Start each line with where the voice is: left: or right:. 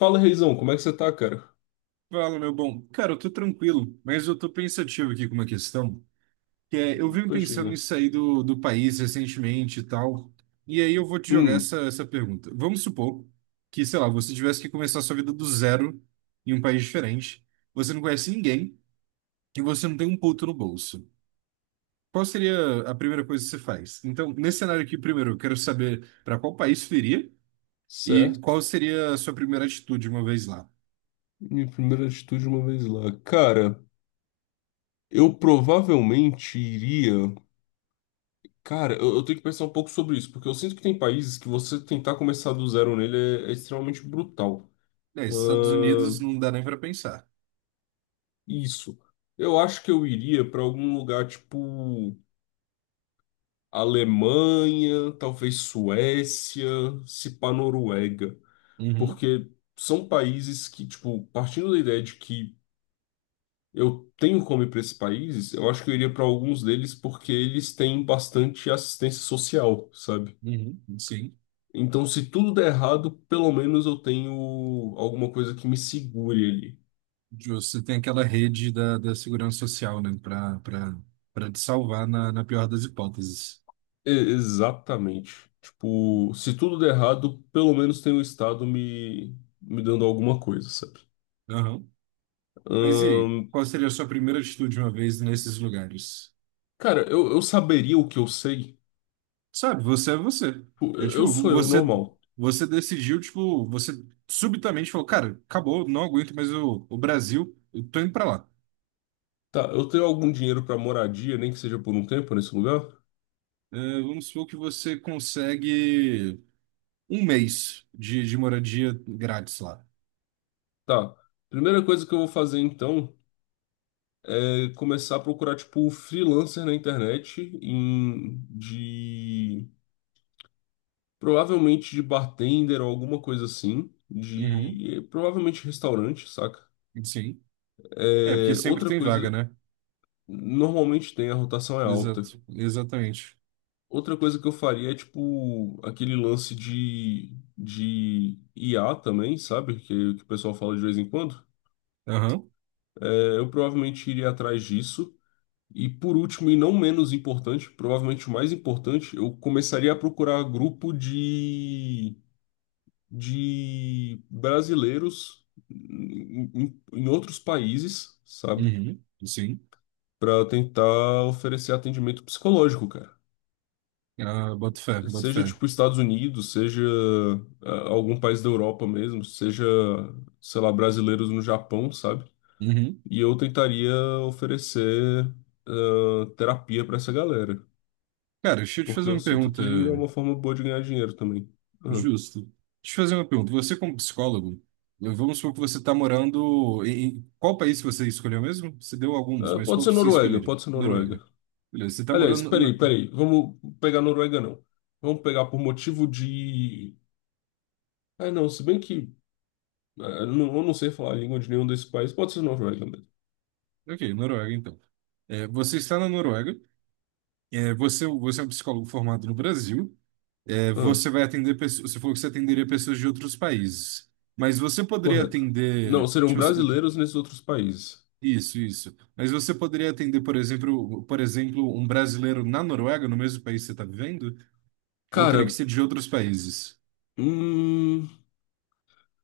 left: Fala, Reizão, como é que você tá, cara?
right: Fala, meu bom. Cara, eu tô tranquilo, mas eu tô pensativo aqui com uma questão, que é, eu vim
left: Pô, chega.
right: pensando em sair do país recentemente e tal, e aí eu vou te jogar
left: Hum,
right: essa pergunta. Vamos supor que, sei lá, você tivesse que começar a sua vida do zero em um país diferente, você não conhece ninguém e você não tem um puto no bolso. Qual seria a primeira coisa que você faz? Então, nesse cenário aqui, primeiro, eu quero saber para qual país você iria e qual
left: certo.
right: seria a sua primeira atitude uma vez lá.
left: Minha primeira atitude uma vez lá. Cara, eu provavelmente iria. Cara, eu tenho que pensar um pouco sobre isso, porque eu sinto que tem países que você tentar começar do zero nele é extremamente brutal.
right: É, Estados Unidos
left: Ahn,
right: não dá nem para pensar.
left: isso. Eu acho que eu iria pra algum lugar tipo Alemanha, talvez Suécia, se pá Noruega. Porque são países que, tipo, partindo da ideia de que eu tenho como ir para esses países, eu acho que eu iria para alguns deles porque eles têm bastante assistência social, sabe?
right: Uhum, sim.
left: Então, se tudo der errado, pelo menos eu tenho alguma coisa que me segure ali.
right: Justo. Você tem aquela rede da segurança social, né? para pra te salvar na pior das hipóteses.
left: E- exatamente. Tipo, se tudo der errado, pelo menos tem o Estado me, me dando alguma coisa, sabe?
right: Aham. Mas e aí?
left: Ahn,
right: Qual seria a sua primeira atitude uma vez nesses lugares?
left: cara, eu saberia o que eu sei.
right: Sabe, você.
left: Tipo,
right: É
left: eu
right: tipo,
left: sou eu
right: você,
left: normal.
right: você decidiu, tipo, você subitamente falou, cara, acabou, não aguento mais o Brasil, eu tô indo pra lá.
left: Tá, eu tenho algum dinheiro para moradia, nem que seja por um tempo nesse lugar?
right: É, vamos supor que você consegue um mês de moradia grátis lá.
left: Tá. Primeira coisa que eu vou fazer então é começar a procurar tipo um freelancer na internet em de provavelmente de bartender ou alguma coisa assim,
right: Uhum,
left: de provavelmente restaurante, saca?
right: sim. É, porque
left: É,
right: sempre
left: outra
right: tem vaga,
left: coisa,
right: né?
left: normalmente tem a rotação é alta.
right: Exato, exatamente.
left: Outra coisa que eu faria é tipo aquele lance de IA também, sabe? Que o pessoal fala de vez em quando.
right: Aham,
left: É, eu provavelmente iria atrás disso. E por último, e não menos importante, provavelmente o mais importante, eu começaria a procurar grupo de, de brasileiros em outros países, sabe?
right: uhum, sim.
left: Para tentar oferecer atendimento psicológico, cara.
right: Ah, boto fé, boto
left: Seja
right: fé.
left: tipo Estados Unidos, seja ah, algum país da Europa mesmo, seja, sei lá, brasileiros no Japão, sabe?
right: Uhum.
left: E eu tentaria oferecer ah, terapia para essa galera.
right: Cara, deixa eu te
left: Porque
right: fazer
left: eu
right: uma
left: sinto
right: pergunta,
left: que é uma forma boa de ganhar dinheiro também. Aham.
right: justo. Deixa eu te fazer uma pergunta. Você, como psicólogo, vamos supor que você está morando em... em- Qual país que você escolheu mesmo? Você deu alguns,
left: Ah,
right: mas
left: pode
right: qual
left: ser
right: que você
left: Noruega,
right: escolheria?
left: pode ser
right: Noruega.
left: Noruega.
right: Beleza, você está
left: Aliás,
right: morando na...
left: peraí, peraí, vamos pegar Noruega não. Vamos pegar por motivo de... Ah, não, se bem que ah, não, eu não sei falar a língua de nenhum desses países, pode ser Noruega mesmo.
right: Ok, Noruega, então. É, você está na Noruega, é, você, você é um psicólogo formado no Brasil.
left: Ah,
right: Você vai atender pessoas. Você falou que você atenderia pessoas de outros países. Mas você poderia
left: correto. Não,
right: atender,
left: serão
right: tipo, se-
left: brasileiros nesses outros países.
right: isso, isso. Mas você poderia atender, por exemplo, um brasileiro na Noruega, no mesmo país que você está vivendo? Ou teria que
left: Cara,
right: ser de outros países?
left: hum,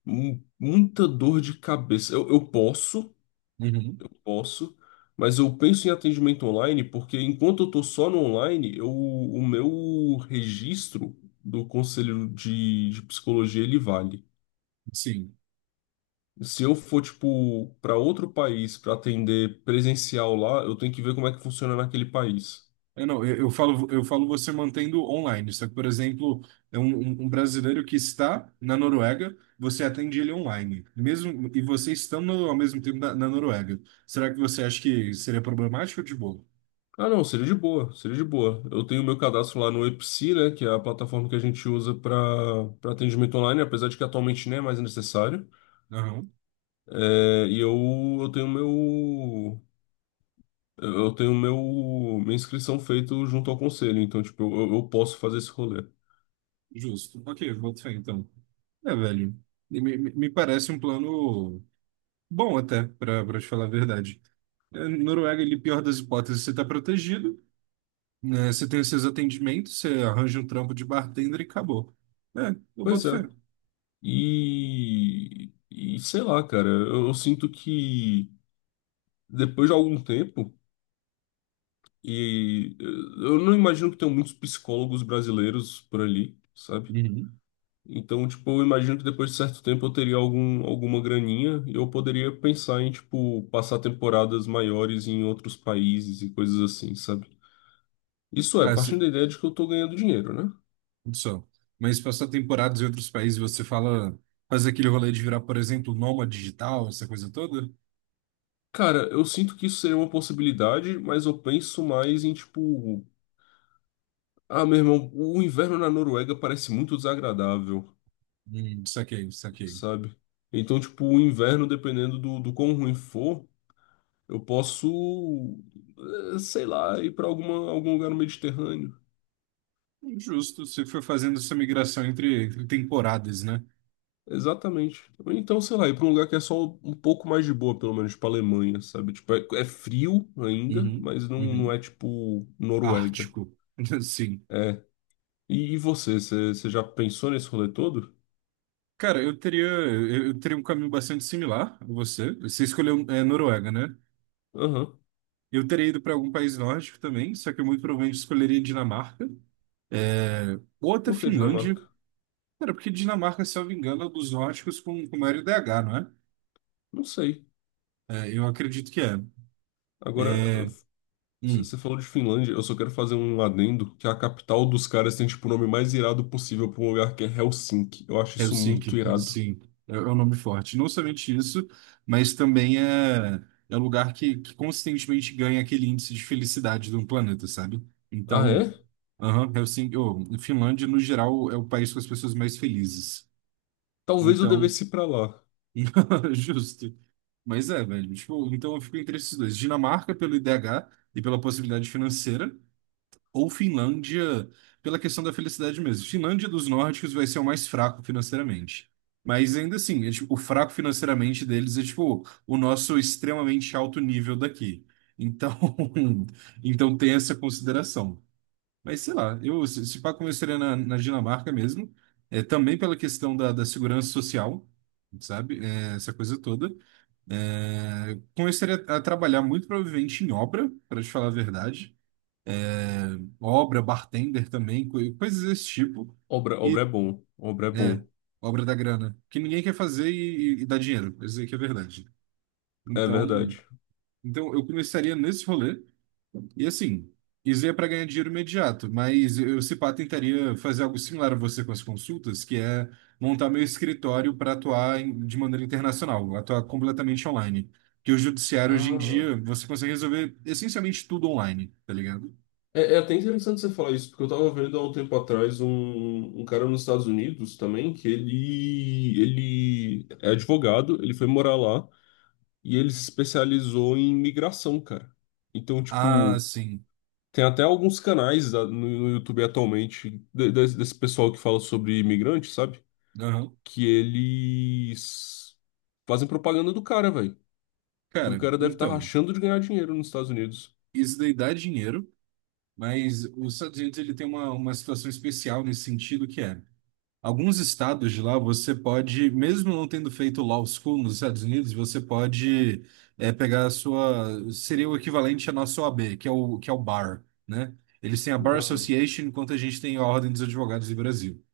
left: mu- muita dor de cabeça. Eu posso.
right: Uhum.
left: Posso, mas eu penso em atendimento online porque enquanto eu estou só no online, eu, o meu registro do conselho de psicologia ele vale.
right: Sim.
left: Se eu for, tipo, para outro país para atender presencial lá, eu tenho que ver como é que funciona naquele país.
right: Eu não, eu falo você mantendo online. Só que, por exemplo, é um, um brasileiro que está na Noruega, você atende ele online. Mesmo, e você estando ao mesmo tempo na Noruega. Será que você acha que seria problemático ou de boa?
left: Ah, não, seria de boa, seria de boa. Eu tenho meu cadastro lá no EPSI, né, que é a plataforma que a gente usa para para atendimento online, apesar de que atualmente nem é mais necessário.
right: Aham,
left: É, eu tenho meu Eu tenho meu, minha inscrição feita junto ao conselho, então, tipo, eu posso fazer esse rolê.
right: justo. Ok, boto fé então. É, velho, me, me parece um plano bom até, pra, pra te falar a verdade. É, Noruega, ele, pior das hipóteses, você tá protegido, né? Você tem os seus atendimentos, você arranja um trampo de bartender e acabou. É, eu
left: Pois
right: boto
left: é.
right: fé.
left: E sei lá, cara, eu sinto que depois de algum tempo, e eh, eu não imagino que tenham muitos psicólogos brasileiros por ali, sabe?
right: Uhum.
left: Então, tipo, eu imagino que depois de certo tempo eu teria algum, alguma graninha e eu poderia pensar em, tipo, passar temporadas maiores em outros países e coisas assim, sabe? Isso é,
right: Ah, se,
left: partindo da ideia de que eu tô ganhando dinheiro, né?
right: tudo só. Mas passar temporadas em outros países, você fala, faz aquele rolê de virar, por exemplo, nômade digital, essa coisa toda?
left: Cara, eu sinto que isso seria uma possibilidade, mas eu penso mais em tipo, ah, meu irmão, o inverno na Noruega parece muito desagradável,
right: Saquei, saquei.
left: sabe? Então, tipo, o inverno, dependendo do, do quão ruim for, eu posso, sei lá, ir pra alguma, algum lugar no Mediterrâneo.
right: Justo, você foi fazendo essa migração entre, entre temporadas, né?
left: Exatamente. Ou então, sei lá, ir pra um lugar que é só um pouco mais de boa, pelo menos, pra Alemanha, sabe? Tipo, é frio ainda,
right: Uhum,
left: mas não, não é
right: uhum.
left: tipo Noruega.
right: Ártico. Sim.
left: É. E você, você já pensou nesse rolê todo?
right: Cara, eu teria um caminho bastante similar a você. Você escolheu, é, Noruega, né?
left: Aham.
right: Eu teria ido para algum país nórdico também, só que eu muito provavelmente escolheria Dinamarca. É, ou até
left: Por que
right: Finlândia.
left: Dinamarca?
right: Cara, porque Dinamarca, se eu não me engano, é dos nórdicos com maior IDH, não é?
left: Não sei.
right: É, eu acredito que é.
left: Agora,
right: É, hum,
left: você falou de Finlândia, eu só quero fazer um adendo que é a capital dos caras tem tipo o nome mais irado possível pra um lugar que é Helsinki. Eu acho isso muito
right: Helsinki,
left: irado.
right: sim, é, é um nome forte. Não somente isso, mas também é, é um lugar que consistentemente ganha aquele índice de felicidade do planeta, sabe?
left: Ah,
right: Então,
left: é?
right: aham, Helsinki, oh, Finlândia, no geral, é o país com as pessoas mais felizes.
left: Talvez eu
right: Então,
left: devesse ir pra lá.
right: justo. Mas é, velho, tipo, então eu fico entre esses dois. Dinamarca pelo IDH e pela possibilidade financeira, ou Finlândia, pela questão da felicidade mesmo. Finlândia dos nórdicos vai ser o mais fraco financeiramente. Mas ainda assim, é, tipo, o fraco financeiramente deles é tipo o nosso extremamente alto nível daqui. Então, então tem essa consideração. Mas sei lá, eu se se pá começaria na Dinamarca mesmo, é, também pela questão da segurança social, sabe? É, essa coisa toda. É, começaria a trabalhar muito provavelmente em obra, para te falar a verdade. É, obra, bartender também, coi- coisas desse tipo.
left: Obra, obra é
right: E
left: bom. Obra é
right: é,
left: bom.
right: obra da grana, que ninguém quer fazer e, e dá dinheiro. Isso aí que é verdade.
left: É
right: Então,
left: verdade.
right: então eu começaria nesse rolê. E assim, isso é para ganhar dinheiro imediato, mas eu, se pá, tentaria fazer algo similar a você com as consultas, que é montar meu escritório para atuar em- de maneira internacional, atuar completamente online. Que o judiciário hoje em
left: Ah.
right: dia você consegue resolver essencialmente tudo online, tá ligado?
left: É, é até interessante você falar isso, porque eu tava vendo há um tempo atrás um, um cara nos Estados Unidos também, que ele é advogado, ele foi morar lá. E ele se especializou em migração, cara. Então,
right: Ah,
left: tipo,
right: sim.
left: tem até alguns canais da- no, no YouTube atualmente de- desse pessoal que fala sobre imigrante, sabe?
right: Aham.
left: Que eles fazem propaganda do cara, velho. E o
right: Cara,
left: cara deve estar
right: então,
left: rachando de ganhar dinheiro nos Estados Unidos.
right: isso daí dá dinheiro, mas os Estados Unidos ele tem uma situação especial nesse sentido que é, alguns estados de lá você pode, mesmo não tendo feito law school nos Estados Unidos, você pode é, pegar a sua, seria o equivalente à nossa OAB, que é o BAR, né? Eles têm a Bar
left: Aham,
right: Association, enquanto a gente tem a Ordem dos Advogados do Brasil.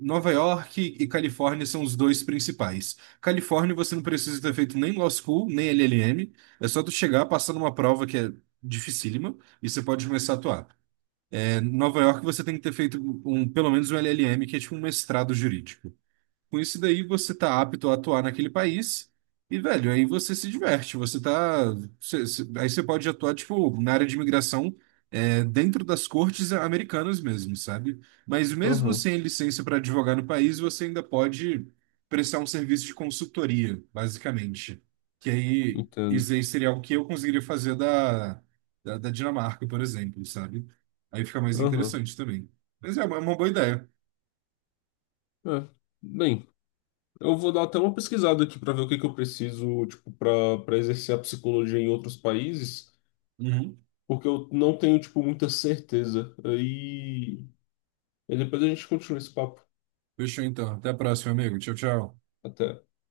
right: Nova York e Califórnia são os dois principais. Califórnia você não precisa ter feito nem Law School, nem LLM. É só tu chegar, passar numa prova que é dificílima e você pode começar a atuar. É, Nova York você tem que ter feito um, pelo menos um LLM, que é tipo um mestrado jurídico. Com isso daí você tá apto a atuar naquele país e, velho, aí você se diverte, você tá... cê- cê- aí você pode atuar, tipo, na área de imigração é, dentro das cortes americanas mesmo, sabe? Mas mesmo
left: aham,
right: sem licença para advogar no país, você ainda pode prestar um serviço de consultoria, basicamente. Que aí, isso
left: entendo.
right: aí seria algo que eu conseguiria fazer da, da, da Dinamarca, por exemplo, sabe? Aí fica mais
left: Aham,
right: interessante também. Mas é uma boa ideia.
left: é. Bem, eu vou dar até uma pesquisada aqui para ver o que que eu preciso, tipo, para para exercer a psicologia em outros países.
right: Uhum.
left: Porque eu não tenho, tipo, muita certeza. Aí, e depois a gente continua esse papo.
right: Fechou então. Até a próxima, amigo. Tchau, tchau.
left: Até.